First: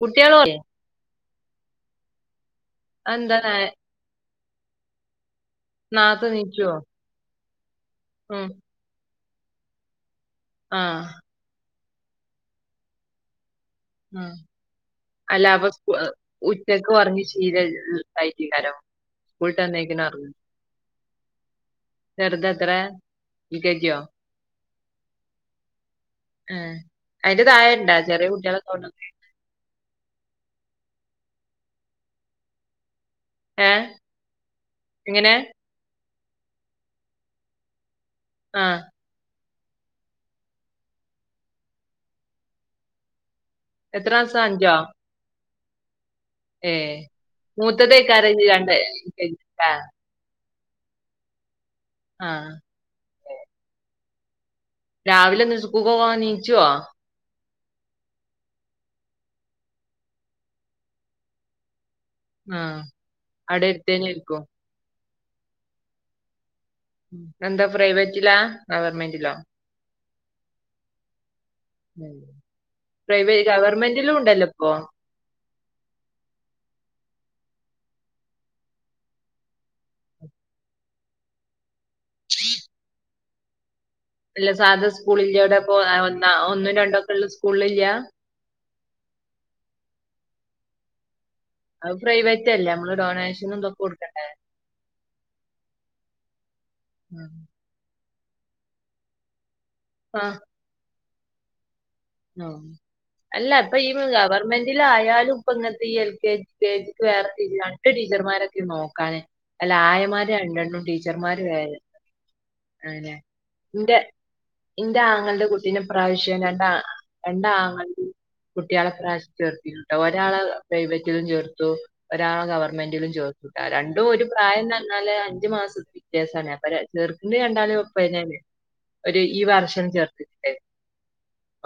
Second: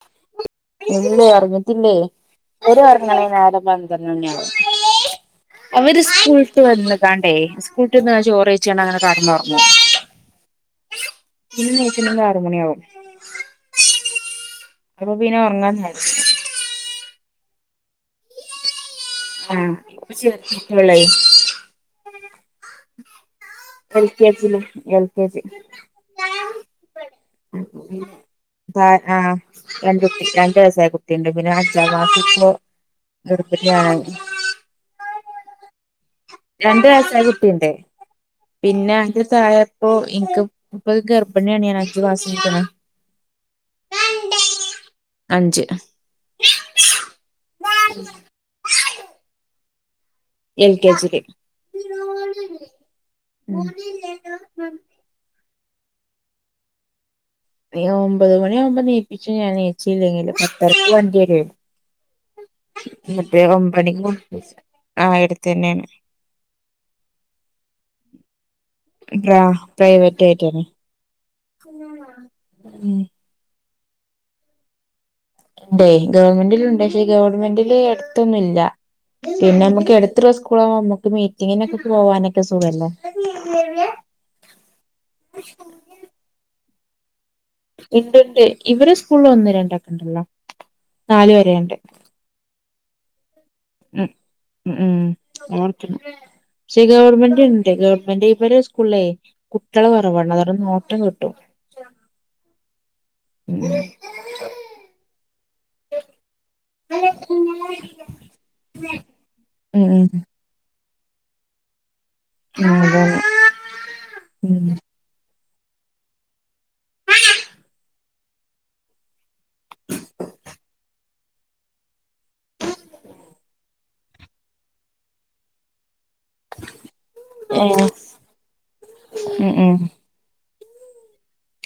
കുട്ടിയേള് ഒ- ഇല്ലേ ഒറങ്ങിറ്റില്ലേ, ഓര് ഒറങ്ങണ ഈ അതെന്താ നേരം പന്ത്രണ്ട് മണിയാവോ? അവര് നാർത്തെ സ്കൂള് വിട്ട് എണീക്കുവോ വന്ന്. ദാണ്ടേ സ്കൂള്ട്ട് വന്ന് ഉം ചോറ്- കഴിച്ചാണ്ടങ്ങന കെടന്ന് ഒറങ്ങും. ആഹ് പിന്ന എണീക്കുമ്പ ആറ് മണി ആകും. ഉം അപ്പൊ പിന്നെ അല്ല അപ്പ ഒറങ്ങാൻ നേരം സ്കൂള് ഉറ്റക്ക് ഒറങ്ങി ശീല ഇല്ലല്ലോ, ഇണ്ടായിട്ടില്ലല്ലോ. ആഹ് ഇപ്പ ചേർത്തിട്ടൊള്ളത്. ചെറുതെത്രെ യു. കെ. ജി. യോ? L K. ജില്, എൽ. കെ. ജി. ആഹ് അയ്ന്റെ താഴയുണ്ടാ ചെറിയ കുട്ടികളൊക്ക, [unintelligible] ആഹ് രണ്ട് കു, രണ്ടു വയസായ കുട്ടിയുണ്ട് പിന്നെ- ഏഹ് [unintelligible] എങ്ങനെ? രണ്ട് വയസായ കുട്ടിണ്ട് ആഹ് പിന്നെ, അയ്ന്റെ താഴെ- ഇപ്പോ എൻക്ക് ഇപ്പോ, ഗർഭിണിയാണ് ഞാൻ. അഞ്ച്മാസയ്ക്ക്ണ്. എത്ര മാസാ അഞ്ചോ? അഞ്ച്. ഏഹ് മൂത്തതേക്കരം കര്തിക്കാണ്ട് കഴിഞ്ഞ്ട്ടാ. എൽ. കെ. ജീല്. ആഹാ. ഉം. രാവിലെന്ന് ഇസ്കൂള്കൊവാന്- നീച്ചോ? അയിനൊമ്പത് മണിയാവുമ്പോ- ന്നീപ്പിച്ചും, ഞാനെ ന്നീച്ചില്ലെങ്കില്. പത്തരക്ക് വണ്ടി വെരുയ്. ആഹ് മറ്റേ അവിടെ അടുത്തന്നെ ഒമ്പണിക്കും ആയിരിക്കും ബെസ്, ആഹ് എടുത്തെന്നെണ്. ഉം എന്താ പ്രൈവറ്റിലാ, ഗവൺമെന്റിലോ? പ്രൈവറ്റയിറ്റെന്നെ. ഉം പ്രൈവെ, ഗവർമെന്റിലുംണ്ടല്ലപ്പോ. ഇണ്ടേയ് ഗവൺമെന്റിലുണ്ട് പഷെ, ഗവൺമെന്റില്- അടുത്തൊന്നുംല്ല. പിന്നെ അമ്മക്ക് എട്ത്തുള്ള സ്കൂളാവുംമ്പോ അമ്മക്ക്- മീറ്റിങ്ങിനൊക്കെ പോവാനൊക്കെ സുഖല്ലേ. ഇല്ല സാധ സ്കൂൾ ഇല്ലോലപ്പോ ആഹാ ഒന്ന, ഒന്നും രണ്ടൊക്കെള്ളസ്- ഇണ്ട്ണ്ട് ഇവരെ സ്കൂള്ല് ഒന്ന്- രണ്ടാക്കണ്ടല്ലോ ന്നാല് വരെണ്ട്. പ്രൈവറ്റ്ല്ലേ അമ്മള്- ഡൊണേഷനുംതൊക്- ഉം ഉം ഉം ഓട്ക്കും ഷെ- ഗവർമെന്റ് - [inaudible] ഗവൺമെന്റ് ഇവരെ- സ്കൂളിലേയ് കുട്ട്യാള് കൊറവാണ്. അതൊണ്ട്ന്നോട്ടം കിട്ടും. ആഹ് അല്ല ഉം ഇപ്പോ ഈ- ഗവൺമെന്റിലായാലും ഇപ്പ ഇങ്ങൻതീ എൽ. കെ. ജ്- കേജിക്ക് വേറെത്തിരിയാണ്. എട്ട് ടീച്ചർമാരൊക്കെ നോക്കാന് ഉം അയ്യാമാർ രണ്ടെണ്ണും ടീച്ചർമാര് വെറിം. അതന്നെ ഇന്റെ ഉം ഉം ഇന്റെആങ്ങളന്റെ കുട്ടീനെ ഈ പ്രാവ്ശ്യം രണ്ടാ രണ്ടാങ്ങൾന്റിം കുട്ട്യാളെ ഇപ്രാവ്ശ്യം ചേർത്തിനുട്ടോ ഒരാളെ പ്രൈവറ്റിലും ചേർത്തു ഒരാളെ ഗവർമെന്റിലും ചെർത്തു രണ്ടും ഒരു പ്രായംഎന്ന് പറഞ്ഞാല് അഞ്ചു മാസത്തിന്റെ വ്യത്യാസാണ് അപ്പോ ചേർക്കുമ്പോൾ രണ്ടു പേരെയു ഒപ്പന്നല്ലെ ഒരു ഈ വർഷം ചേർത്ത്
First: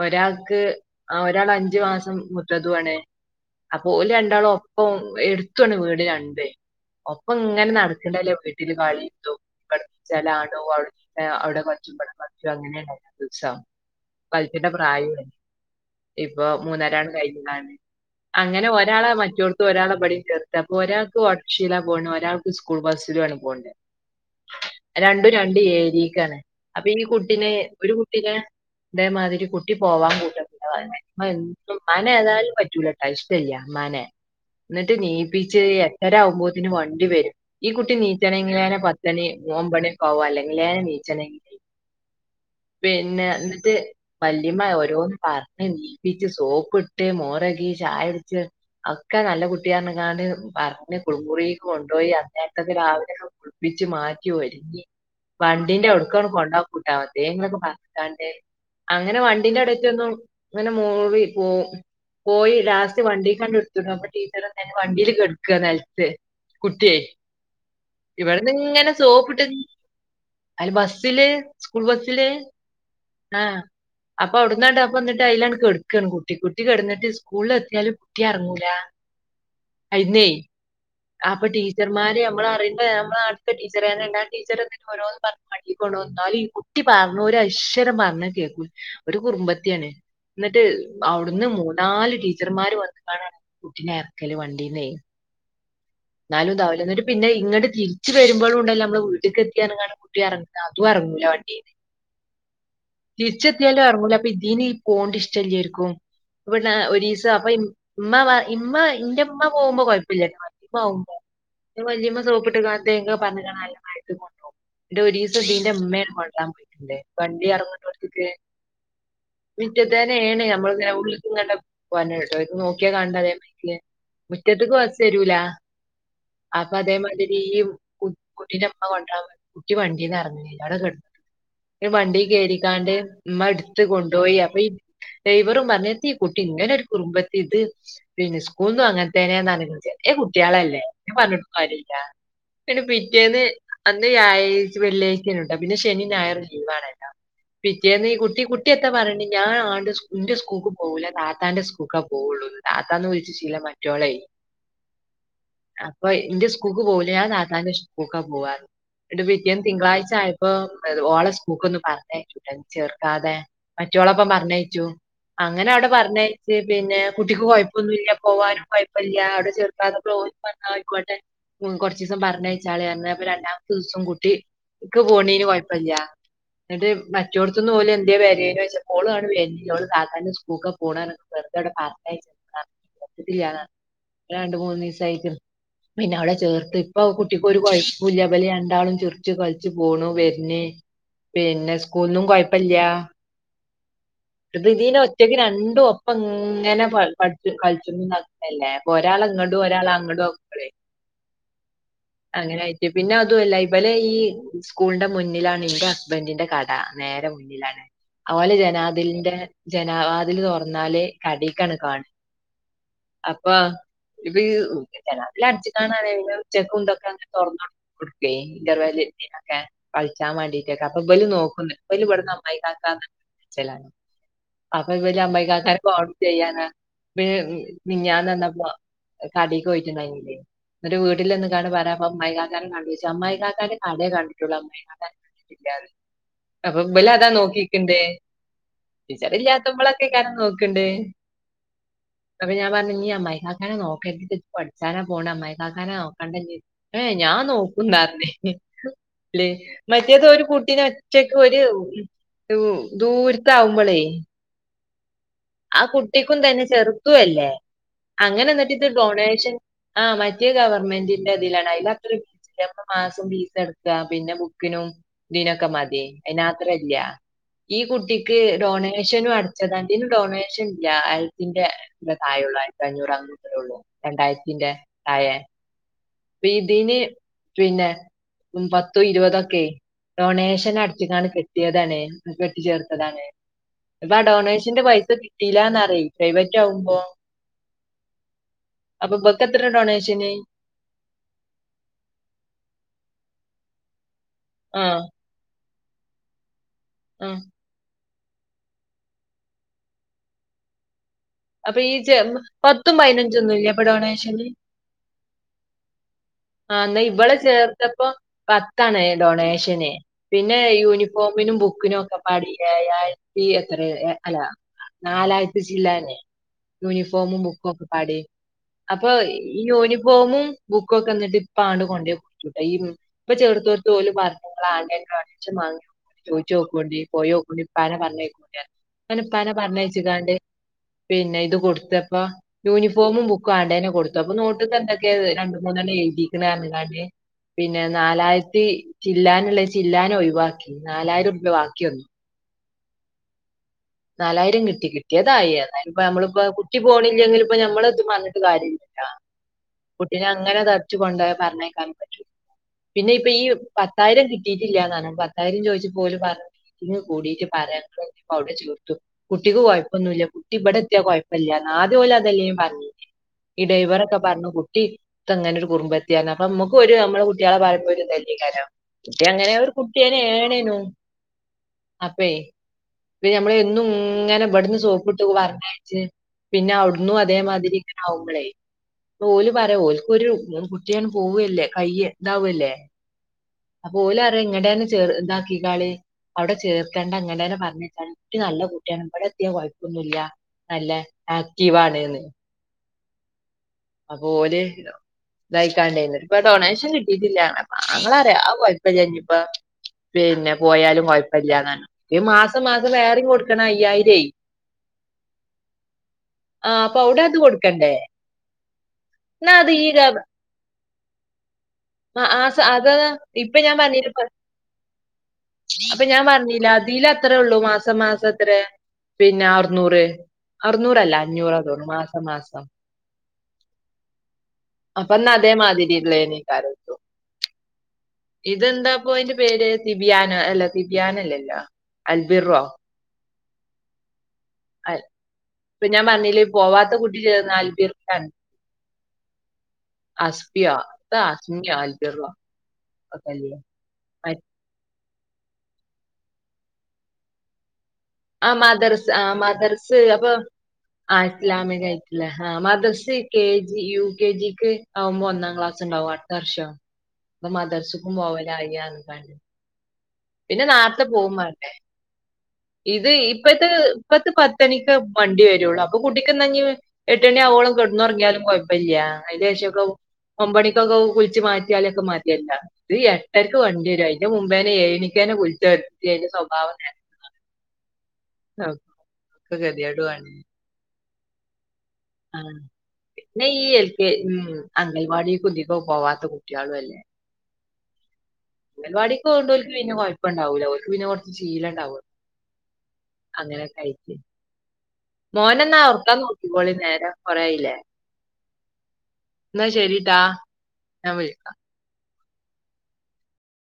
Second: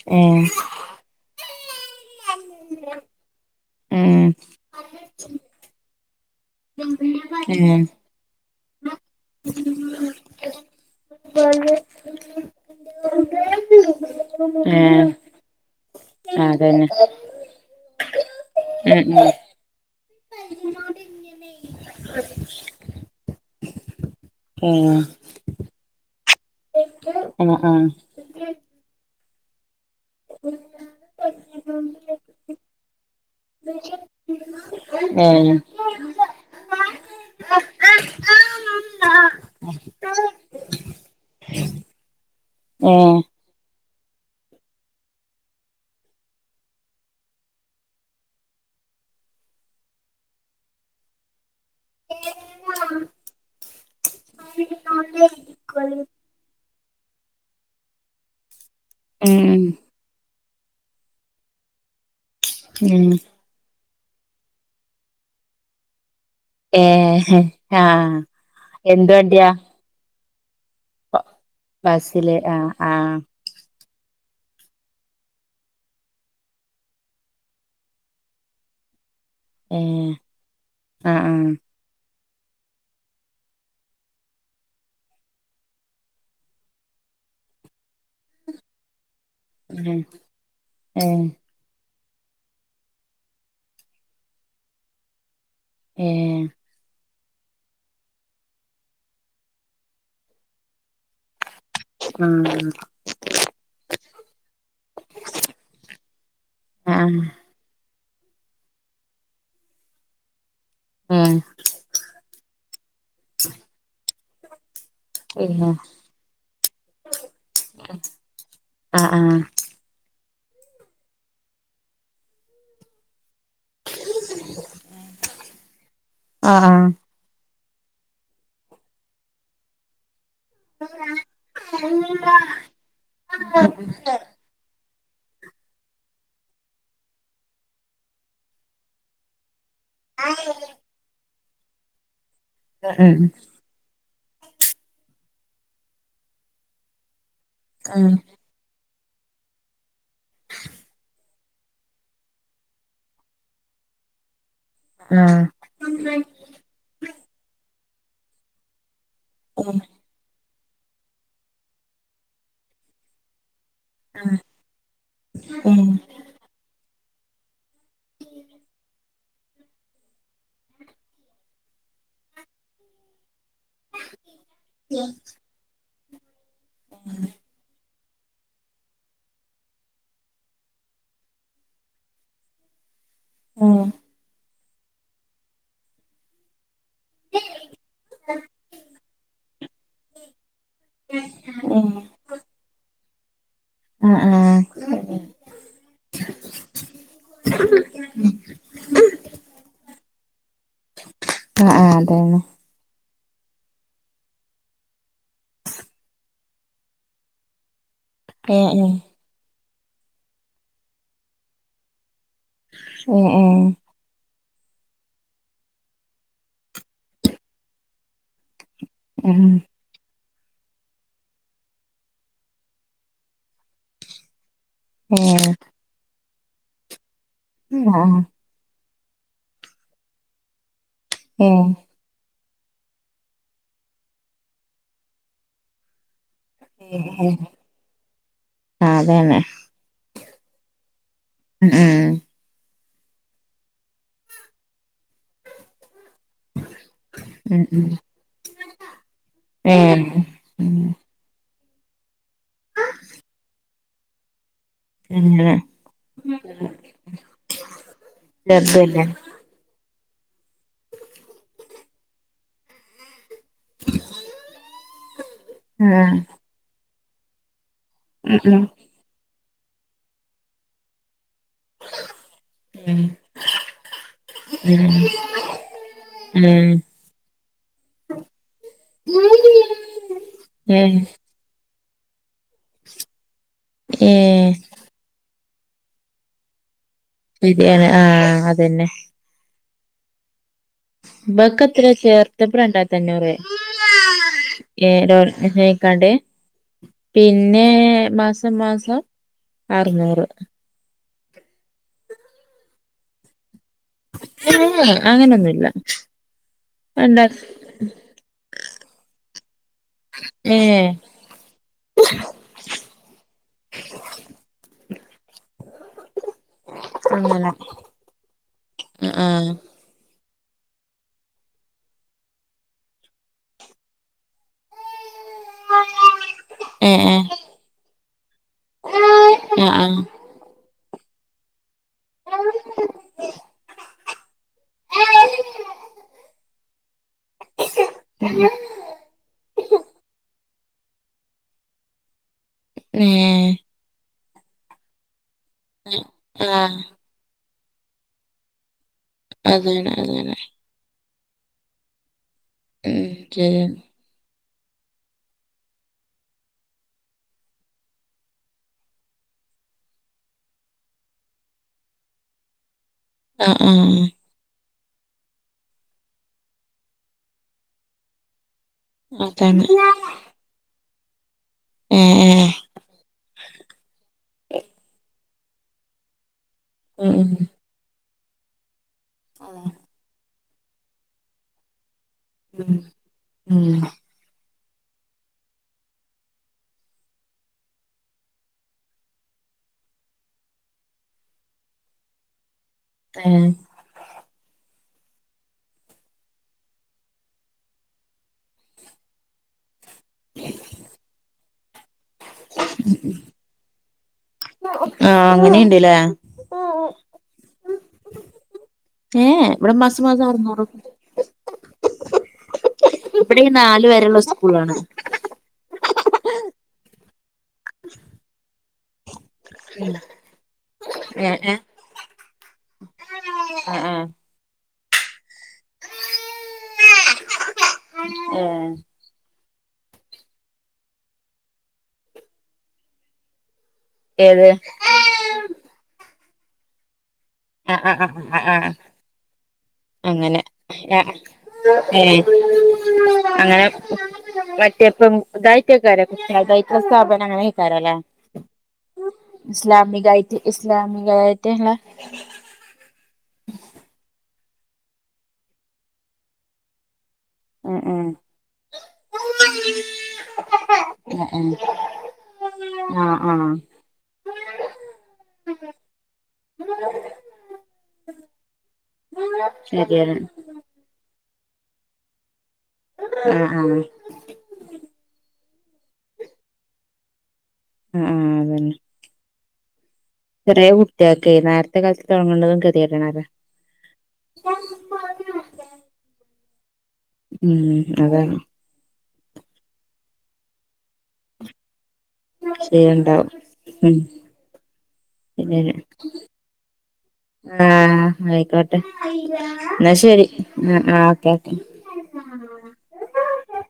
ഒരാൾക്ക് ആഹ് ഒരാൾ അഞ്ചു മാസം മൂത്തതുവാണ് അപ്പോ ഓല് രണ്ടാളും ഒപ്പം എടുത്തുയാണ് വീട് രണ്ടുഉം ഒപ്പം ഇങ്ങനെ നടക്കുന്നതല്ലേ വീട്ടിലും കളിയിലും ഇവിടെ കളിക്കും അങ്ങോട്ട്‌ പോകും അവിടെ കളിക്കുമ്പോൾ ഇവിടെയും കളിക്കും അങ്ങനെണ് ദിവസം അതിന്റെ പ്രായം അല്ലേ ഇപ്പൊ അതാണ് മൂന്നരണ് കഴിഞ്ഞ്ക്കാണ്ട് അങ്ങനെ ഉം ഒരാളെ മറ്റൊട്ത് ഒരാളെ ഇപടിം ചേർത്ത് അപ്പൊ ഒരാൾക്ക് ഒട്ടെർഷിലാ പോണ് ഒരാൾക്ക് സ്കൂൾ ബസ്സിലുമാണ് പോക്കുന്നെ ഉം രണ്ടും രണ്ടും അയിൽ ക്കാണ് അപ്പൊ ഈ ഉം ഉം കുട്ടിനെ ഉം ഉം ഏഹ് അതന്നെ ഉം ഉം ഉം ഉം ഒരു കുട്ടിനെ ഇതെമാതിരി കുട്ടി പോവാൻ കൂട്ടക്കുല ഇമ്മയെന്നും ഇമ്മനെ ഏതാലും പറ്റൂലട്ടോ ഇഷ്ടല്ല ഇമ്മാനെ എന്നിട്ട് ഏഹ് നീപ്പിച്ച് എട്ടരാവുംമ്പോത്തിന് വണ്ടി വെരും. ഈ കുട്ടി എനിക്കാണെങ്കിൽ പത്തണി ഒമ്പണിക്കാവും അല്ലെങ്കിലെ എനിക്കാണെങ്കിൽ ഏഹ് ഉം പിന്നെ എന്നിട്ട് വല്ലിമ്മ ഓരോന്ന് പറഞ്ഞ് എണീപ്പിച്ചു സോപ്പിട്ട് മുഖകഴുകി ചായകുടിച്ചു ഒക്കെ നല്ല കുട്ടിയാണ് എന്ന് പറഞ്ഞു കുളിമുറിയിലേക്ക് കൊണ്ടുപോയി അന്നെരത്തൊക്കെ രാവിലെ കുൾപ്പിച്ച് മാറ്റി ഒരുക്കി വണ്ടിന്റെ അടുത്തേക്ക് കൊണ്ടുപോകും എന്തെങ്കിലൊക്കെ പറഞ്ഞ്ക്കാണ്ട് അങ്ങനെ വണ്ടിന്റെ ഉം അവ്ടെറ്റൊന്നും അങ്ങനെ മൂളി പോവും പോയി ലാസ്റ്റ് വണ്ടിക്കു അങ്ങട്ട് അപ്പോ ടീച്ചറന്നെ വണ്ടില് കിടക്കുകയാ നിലത്തു ഏഹ് ആഹ് കുട്ടിയേഇവിടുന്ന് ഇങ്ങനെ എന്ത് സോപ്പിട്ട് വണ്ടിയാ അയൽവാസി ബസ്സില് സ്കൂൾ ബസില് ബസ്സില് ആഹ് ആഹ് അപ്പൊ അവ്ടന്നണ്ട് അപ്പന്ന്ട്ട് അയിലണ് കെട്ക്കാണ് കുട്ടി അപ്പോ അവിടെന്ന് കുട്ടികെടന്നിട്ട് സ്കൂളിലെത്തിയാലും ഇറങ്ങൂല ഏഹ് അയിനെ ആഹ് അപ്പോ ടീ ടീച്ചർമാര് നമ്മളറിയുന്ന നമ്മുടെ നാട്ടിത്തെ ടീച്ചർമാരുണ്ട് ആ ടീച്ചർ എന്നിട്ട് ഓരോന്ന് ആക്കി കൊണ്ട് വന്നാലും ഈ കുട്ടി കുട്ടി പറഞ്ഞു ഒരക്ഷരം പറഞ്ഞ കേൾക്കൂല ഒരു കുറുമ്പത്തി ത്തിയാണ് ഏഹ് എന്നിട്ട് ഏഹ് അവിടുന്ന് നാല് ടീച്ചർമാര് വന്നിട്ടാണ് കുട്ടിനെ ഇറക്കല് വണ്ടീന്നേ ഏഹ് ന്നാലും ഇതാവില്ല എന്നിട്ട് പിന്നെ ഇങ്ങട് തിരിച്ച് വരുമ്പോഴുണ്ടല്ലോ നമ്മള് വീട്ടിക്കെത്തിയാൽ കുട്ടി ഇറങ്ങോ അതും ഇറങ്ങൂലാ വണ്ടീന്ന് ഉം തിരിച്ചെത്തിയാലും ഇറങ്ങൂല അപ്പൊ ഇതീനി ഈ പോക്കുന്നത് ഇഷ്ടല്ലായിരിക്കും അപ്പോ പിന്നെ ഒരു ആഹ് ദിവസം അപ്പൊ ഉമ്മ വാ ഇമ്മ ഇന്റെ ഉമ്മ പോകുമ്പോ കുഴപ്പില്ല ഉമ്മ പോവുമ്പോ ഏഹ് വല്യമ്മ സോപ്പിട്ട് കാ എന്തൊക്കെ പറഞ്ഞിക്കണ അതെ മാരി ന്റെ ഒരു ദിവസം പിന്നെ തീന്റെ ഉമ്മയാ കൊണ്ടക്കാൻ പോയിട്ടുണ്ട് വണ്ടി ഇറങ്ങണ്ടോട്ത്തേക്ക് ആഹ് ആഹ് മുറ്റത്തന്നെണ് നമ്മള് ഉള്ളിൽ നിന്നങ്ങാണ്ട് പോകാനായിട്ട് അവര് നോക്കിയാ കാണണ്ട ഇതേമാരി മുറ്റത്ത്ക്ക് ബസ് വരൂലാ അപ്പൊ ആഹ് അതേമാതിരി ഈ കുട്ടീന്റെ അമ്മ കൊണ്ടരാൻ വരും കുട്ടി വണ്ടീന്ന് ഇറങ്ങി പിന്നെ വണ്ടി കേയറിക്കാണ്ട് ഉമ്മ എടുത്ത് കൊണ്ടുപോയി അപ്പൊ ഈ ഡ്രൈവറും പറഞ്ഞു എതി ഈ കുട്ടി ഇങ്ങനെ ഒരു കുറുമ്പത്തി ഇത് പിന്നെ സ്കൂളിന്നും അങ്ങനെ തന്നെയാന്ന് വെച്ചേ കുട്ടികളല്ലേ പറഞ്ഞിട്ട് കാര്യല്ലാ പിന്നെ ആഹ് പിറ്റേന്ന് അന്ന് വ്യഴാഴ്ച വെള്ളിയാഴ്ചയാണ് ട്ടാ പിന്നെ ശനി ഞായർ ലീവാണല്ലോ പിറ്റേന്ന് ഈ കുട്ടി ട്ടിയൊക്കെ പറയണ്ട് ഞാൻ ആന്റെ എന്റെ സ്കൂൾക്ക് പോകില്ല താത്താന്റെ സ്കൂൾക്കാ പോകുള്ളൂ താത്താന്ന് വിളിച്ച് ശീലമായി ട്ടിയോളെ ആഹ് അപ്പ ഇന്റെ സ്കൂക്ക് പോകൂലാ ഞാൻ താത്താന്റെ സ്കൂക്കാ പോവാ ർഞ്. എന്നിട്ട് പിറ്റേന്ന് ഉം തിങ്കളാഴ്ച ആയ പ്പൊ ഓളെ സ്‌കൂക്കൊന്ന് പറഞ്ഞയച്ചൂട്ടോ ചേർക്കാതെ മറ്റോളൊപ്പം പർഞ്ഞയച്ചു അങ്ങനെ ഉം അവ്ടെ പർഞ്ഞയ് ച്ച് പിന്നെ കുട്ടിക്ക് കുഴപ്പൊന്നുല്ല പോവാനും കൊയ്പ്പല്ല്യാ. അവ്ടെ ചെർ ത്താർഞപ്പം ഓലും പർഞ് ആഹ് അയിക്കോട്ടെ കൊർച്ചീസം പർഞ്ഞയച്ചാളി പർഞ്. അപ്പം രണ്ടാ മത്തീസം കുട്ടി ക്ക് പോണീന് കൊയപ്പല്ല്യാ ന്നട്ട് മറ്റോട്ത്ത്ന്ന് ഓല് എന്തേ വരേനോയ്ച പ്പോള് അങ്ങട് വര്ണില്ല ഓള് താത്താന്റെ സ്കൂക്കാ പോണാർഞ്ട്ട് വെറുതവിടെ പർഞ്ഞയച്ചക്കാണ്. [unintelligible] ആഹ് ഉം ഉം രണ്ട് മൂന്ന് ദിവസായിക്ക് പിന്നെ അവളെ ചേർത്തി ഇപ്പൊ കുട്ടിക്ക് ഒരു കൊയ്പ്പുല്ലാ. ഇബല് രണ്ടാളും ചിറിച്ച് കളിച്ച് പോണു വര്ന് പിന്നെ ഉം ഉം സ്കൂൾന്നും കൊഴപ്പല്ല ആഹ് ആഹ് ഇത് ഇതിന് ഒറ്റക്ക് രണ്ടും ഒപ്പം ഇങ്ങനെ പ പഠ്ച്ചു കൾച്ച്ണിം ഇതാക്ക്ണ അല്ലെ. പ്പൊ രാള ഇങ്ങടും ഒരാള അങ്ങടും ആക്കുമ്പളേ. അങ്ങനെ ആയി റ്റ്. പിന്നെ അതുവല്ല ഇബലെ ഈ സ്കൂളിന്റെ മുന്നിലാണ് ഇന്റെ ഹസ്ബൻഡിന്റെ കട നേരെ മു ന്നിലാണ്. ഓലെ ജനാതിലിന്റെ ജനവാതിൽ തുറന്നാല് കടീക്കാണ് കാണ അപ്പൊ ഇപ്പീ ജനാല അടച്ചിട്ടാണ് പറ്യാ. പിന്നെ ഉച്ചക്കും തൊക്കെ തൊർന്ന് കൊടുക്ക്വേ ഇന്റർവെല്ല് നൊക്കെ കൾച്ചാൻ വാണ്ടിട്ടൊക്കെ അപ്പൊ ഇബല് നോക്കുംന്ന് ഇ ബല് വട്ന്ന് അമ്മായി കാക്കാന്നൊക്കെ വിൾച്ചലാണ്. അപ്പൊ ഇവ ല് അമ്മായിക്കാക്കാനെ കാണും ചെയ്യാണ്. പി ആഹ് ആഹ് മിഞ്ഞാന്ന് വന്നപ്പോ കടീക്ക് പോയിട്ടുണ്ടായിരുന്നില്ലേ. ഇന്നട്ട് വീട്ടില് വന്ന്ക്കാണ്ട് പറ അപ്പൊ അമ്മായി കാക്കാനെ കണ്ടോ പോയ്ച്ചു. അമ്മായി കാക്കാനെ കടേ കണ്ടിട്ടുള്ളു അമ്മായിക്കാക്കാനെ കണ്ടിട്ടില്ലാന്ന്. അപ്പം ഇബലതാ നോക്കിക്ണ്ട് അതന്നെ ടീച്ചറില്ലാത്തപ്പളൊക്കെക്കാരം നോക്കണ്ട് ഏഹ് അപ്പം ഞാൻ പർഞ്ഞ് ഇഞ് അമ്മായി കാക്കാനെ നോക്കര്ത് പഠിച്ചാനാ പോണെ അമ്മായി കാക്കാനെ നോ ക്കണ്ട ഞ്ഞ്. ഏഹ് ഞാൻ ഏഹ് നോക്കുംന്നർഞ്ഞ്. ല്ല് ഏഹ് ഏഹ് മറ്റേത് ഒരു ഉം കുട്ടിനെ ഇച്ചേയ്ക്ക് ഒര് രു ദൂര്ത്താവുമ്പളേ അങ്ങനെ ആഹ് കുട്ടിക്കും തന്നെ ചെറുതും അല്ലേ അങ്ങനെ എന്നിട്ട് ഇത് ചെറുതല്ലേ ഡൊണേഷൻ ആഹ് മറ്റേ ഗവൺമെന്റിന്റെ തിലാണ് അയ്ലത്രിം ചിലേപ്പം മാസം ഫീസ് അടക്കാ പിന്നെ ബുക്കിനും ഇതിനൊക്കെ മതിയേ ആഹ് അയ്നാത്രല്ല. ഈ കുട്ടിക്ക് ഉം ഡൊണേഷനും അടച്ചതാ. ഇതിന് ഡൊണേഷൻ ല്ല. അയ് ത്തിന്റെ തായേ ഉള്ളൂ ആയിരത്തി അഞ്ഞൂറ് അഞ്ഞൂറേ ഉള്ളൂ രണ്ടായിരത്തിന്റെ ഉം തായെ ഇപ്പി ഉം തിന് പിന്നെ ഉം പത്തും ഇരുപതൊക്കെ ഡൊണേഷൻ ഏഹ് അടച്ച്കാണ്ട് കെ ട്ട്യതാണെ. കെട്ടിച്ചേർത്തതാണ് ഇപ്പൊ ആ ഏഹ് ഡൊണേഷന്റെ പൈസ കി ട്ടീല്ലാ ന്നറ്യേ. പ്രൈവറ്റാവുമ്പോ ശരിയാണ് ആഹ് അതന്നെ അപ്പം ഇബക്ക് എത്രെ ഡൊണേഷന്? ഇബക്ക് എത്രെ. ചേർത്ത്യപ്പം രണ്ടായ്ത്തഞ്ഞൂറ് ആ ഏഹ് ഡൊൺ നായ്ക്കാണ്ട് ആ പിന്നേ മാസം മാസം അറുനൂറ് അപ്പൊ ഈ ചെം പത്തും പയിനഞ്ചൊന്നുല്ല പ്പ ഡൊണേഷന്. ഏഹ് അങ്ങനൊന്നുല്ല ആഹ് ന്നാ എന്താ ഇവളെ ചേ ത്തപ്പം പത്താണ് ഡൊണേഷന് പിന്നെ ഏഹ് യൂണിഫോമിനും ബുക്കിനും ഒക്കെപ്പാടെ ഏഴായിരത്തി എത്രയോ അല്ല നാലായ്രത്തി ചില്ലാനെ യൂണിഫോമും അങ്ങനെ ബുക്കും ഒക്കെ പാടെ അപ്പൊ ആഹ് ഈ യൂണിഫോമും ബുക്കൊക്കെ ഇന്നിട്ട്പ്പാണ്ട് കൊണ്ടോയി കൊടുത്തൂട്ടാ ഈ ഇപ്പ ചേർത്തോലിക്ക് [unintelligible] [unintelligible] ചോയിച്ചോക്കോണ്ടി ഏഹ് പോയി ഏഹ് നോക്കണ്ടി [unintelligible] [unintelligible] ഉപ്പാനെ ആഹ് ആഹ് പറഞ്ഞയിച്ച്ക്കാണ്ട് പിന്നെ ഇത് കൊടുത്തപ്പ യൂണിഫോമും ബുക്കും ആണ്ടേന്നെ കൊടുത്തു അപ്പ നോട്ട്ക്ക് എന്തൊക്കെയാ രണ്ട് മൂന്നെണ്ണം എഴുതിക്കണ് പറഞ്ഞ്ങ്ങാണ്ട് പിന്നെ നാലായിരത്തി ചില്ലാനുള്ളേ ചില്ലാന ഒഴിവാക്കി നാലായിരം രൂപ ബാക്കി വന്ന് ഏഹ് നാലായിരം കിട്ടി കിട്ടിയതായി എന്നാലും ഇപ്പ നമ്മളിപ്പോ കുട്ടി ആഹ് പോണില്ലെങ്കിൽ ഇപ്പോ നമ്മളെ ഇത് പറഞ്ഞിട്ട് കാര്യല്ലല്ലോ ആഹ് അതന്നെ കുട്ടീനെ അതന്നെ അങ്ങനെ തച്ച് കൊണ്ടോയി പറഞ്ഞയക്കാനും പറ്റൂ ഉം പിന്നെ ഇപ്പൊ ഈ പത് ശരിയാണ് പത്തായിരം കിട്ടിയിട്ടില്ലാന്ന് പറഞ്ഞ് പത്തായിരം ചോദിച്ചപ്പ ഓല് പറഞ്ഞ് മീറ്റിംഗ് കൂടിയിട്ട് പറയ [unintelligible] കുട്ടിക്ക് കൊയപ്പൊന്നുല്ല കുട്ടി ഇബടെ എത്തിയാ കൊപ്പയില്ലാന്ന് ആദ്യം ഓല് അതല്ലേയിനി പറഞ്ഞെ ഈ ആഹ് ഡൈവറൊക്കെ ആഹ് പറഞ്ഞു കുട്ടി ഇത് അങ്ങനെ ഒരു കുറുമ്പത്തിയാന്ന് അപ്പോ ഇമ്മക്ക് ഒരു നമ്മളെ കുട്ട്യാളെ പറയുമ്പം ഒരിതല്ലേയിക്കാരം കുട്ടി അങ്ങനെ അതാണ് ഒരു കുട്ടിയന്നെയാണേനു ഏഹ് അപ്പേ ഏഹ് ഇപ്പ നമ്മള് ന്നും ഇങ്ങനെ ഇവിടുന്ന് സോപ്പ്ട്ട് പറഞ്ഞയച്ച് പിന്നെ അവിട്ന്നും ഉം അതേമാതിരി ആവുമ്പളെ ഓല് പറയാ ഓല്ക്ക് ഒരു കുട്ടിയാണ് പോവല്ലേ കയ്യെ ഇതാവല്ലേ ഉം ഉം ഉം അപ്പ ഓല് പറിയാ ഇങ്ങടെ ചെറ് ഇതാക്കി കാളി അവിടെ ചേർത്തണ്ട ഇങ്ങനെന്നെ പറഞ്ഞിട്ടാണ് കുട്ടി നല്ല കുട്ടിയാണ് ഇവടെ എത്തിയാ കൊയപ്പൊന്നുല്ല നല്ല ആക്റ്റീവാണ്ന്ന് ഏഹ് അപ്പൊ ഓല് ഇതായിക്കാണ്ടെന്ന് ഇപ്പൊ ഡൊണേഷൻ കിട്ടീട്ടില്ലാ അപ്പ അങ്ങള പറിയാ അത് കൊഴപ്പല്ല ഇഞ്ഞിപ്പോ പിന്നെ പോയാലും കൊഴപ്പയില്ലാന്ന് പർഞ്ഞ് ഈ മാസം മാസം വേറേം കൊടുക്കണം അയ്യായിരെ ആഹ് അങ്ങനെയ്ണ്ട്ല്ലേ ആഹ് അപ്പ അവുടെ അത് കൊടുക്കണ്ടേ ഏഹ് എന്നാ അത് ഇവിടെ ഈ മാസ ഗ മാസ അറുന്നൂറ് [unintelligible] ആഹ് ആഹ് മാസ അത് ഇവിടെ ഈ ഇപ്പൊ ഞാൻ നാല് പറഞ്ഞില്ലേ വരെയുള്ള പത് സ്കൂളാണ് അപ്പൊ ഞാൻ പറഞ്ഞില്ലേ അതില് അത്രേ ഉള്ളൂ മാസം മാസം എത്രാ പിന്നാ നൂറ് അറുന്നൂറല്ല ഏഹ് അഞ്ഞൂറാ ഏഹ് തോന്ന് മാസം മാസം ആഹ് ആഹ് അപ്പൊന്നാ അതേ മാതിരിയില്ലേനി ആ ഇതെന്താപ്പ അയിന്റെ പേര് തിബിയാനോ അല്ല തിബിയാനോ അല്ലല്ലോ അൽബിറോ ഏത് അൽ ഇപ്പൊ ഞാൻ പറഞ്ഞില്ലേ പോവാത്ത കുട്ട് ആഹ് ആഹ് ആഹ് അങ്ങനെ അസ്പിയോ ത ഏഹ് അസ്മിയോ അൽബിറോ ഒക്കെല്ലേ അങ്ങനെ മറ്റേപ്പം ഇതാറ്റായിക്കാരം [unintelligible] സ്ഥാപനം അങ്ങനെ ആയിക്കാരം ല്ലേ ആഹ് മദർസ് ആ മദർസ് അപ്പൊ ആ ഇസ്ലാമികായിട്ടുള്ള ഇസ്ലാമിക്കായി ല്ലെ ആഹ് മദ്രസ്സക്ക് കെ ജി യു കെ ജിക്ക് ആവുമ്പോ ഒന്നാം ക്ലാസ് ഉണ്ടാവും അടുത്ത വർഷം അപ്പ ഉം ഉം മദർസുക്കും പോവൂല [unintelligible] പിന്നെ നാരത്തെ ഉം ഉം പോവുമ്മാണ്ടെ ഇത് ആഹ് ആഹ് ഇപ്പത്തെ ഇപ്പത്തെ പത്തണിക്കാ വണ്ടി വരുള്ളു അപ്പൊ കുട്ടിക്ക്ന്നാ ഇഞ്ഞി എട്ട് മണി ആവോളം കെടന്നൊറങ്ങിയാലും കൊഴപ്പയില്ല അയിൻ്റെ ശേഷൊക്കെ ആവും ശരിയാണ് ഒമ്പണിക്കൊക്കെ കുളിച്ച് മാറ്റിയാലൊക്കെ മതിയിട്ടാ ഇത് ആഹ് എട്ടരക്ക് ആഹ് ആഹ് വണ്ടി വരും അയിന്റെ മുമ്പേനെ ഏഴിന് [unintelligible] സ്വഭാവം [unintelligible] ആഹ് ആഹ് ആഹ് ഒക്കെ ഗതിയേടു ആണ് കൊറെ കുട്ടിയാക്കെ നേരത്തെ കാലത്ത് തൊടങ്ങുന്നതും ഗതിയേടാണ് പി ഈ എൽക്കെ [unintelligible] ഉ അംഗൽവാടി ഇതിക്കും പോവാത്ത കുട്ടികളും അല്ലേ. ഉം, അതെ. അങ്കലവടിക് പോവണ്ടോൽക്ക് പിന്നെ കുഴപ്പ ഉണ്ടാവില്ല. ഓൽക് പിന്നെ കുറച്ച് ശീലം ഉണ്ടാവ ശരിയുണ്ടാവും അങ്ങനെ ക്കെ ഉം ആയിട്ട് ശരിയാണ് മോനെന്നാ ഉറക്കാൻ നോക്കിക്കോളി നേരം കൊറയയില്ലേ. ആഹ് ആയിക്കോട്ടെ എന്നാ ശരി ആ ഞാൻ ഓക്കെ വിളി ഓക്കെ.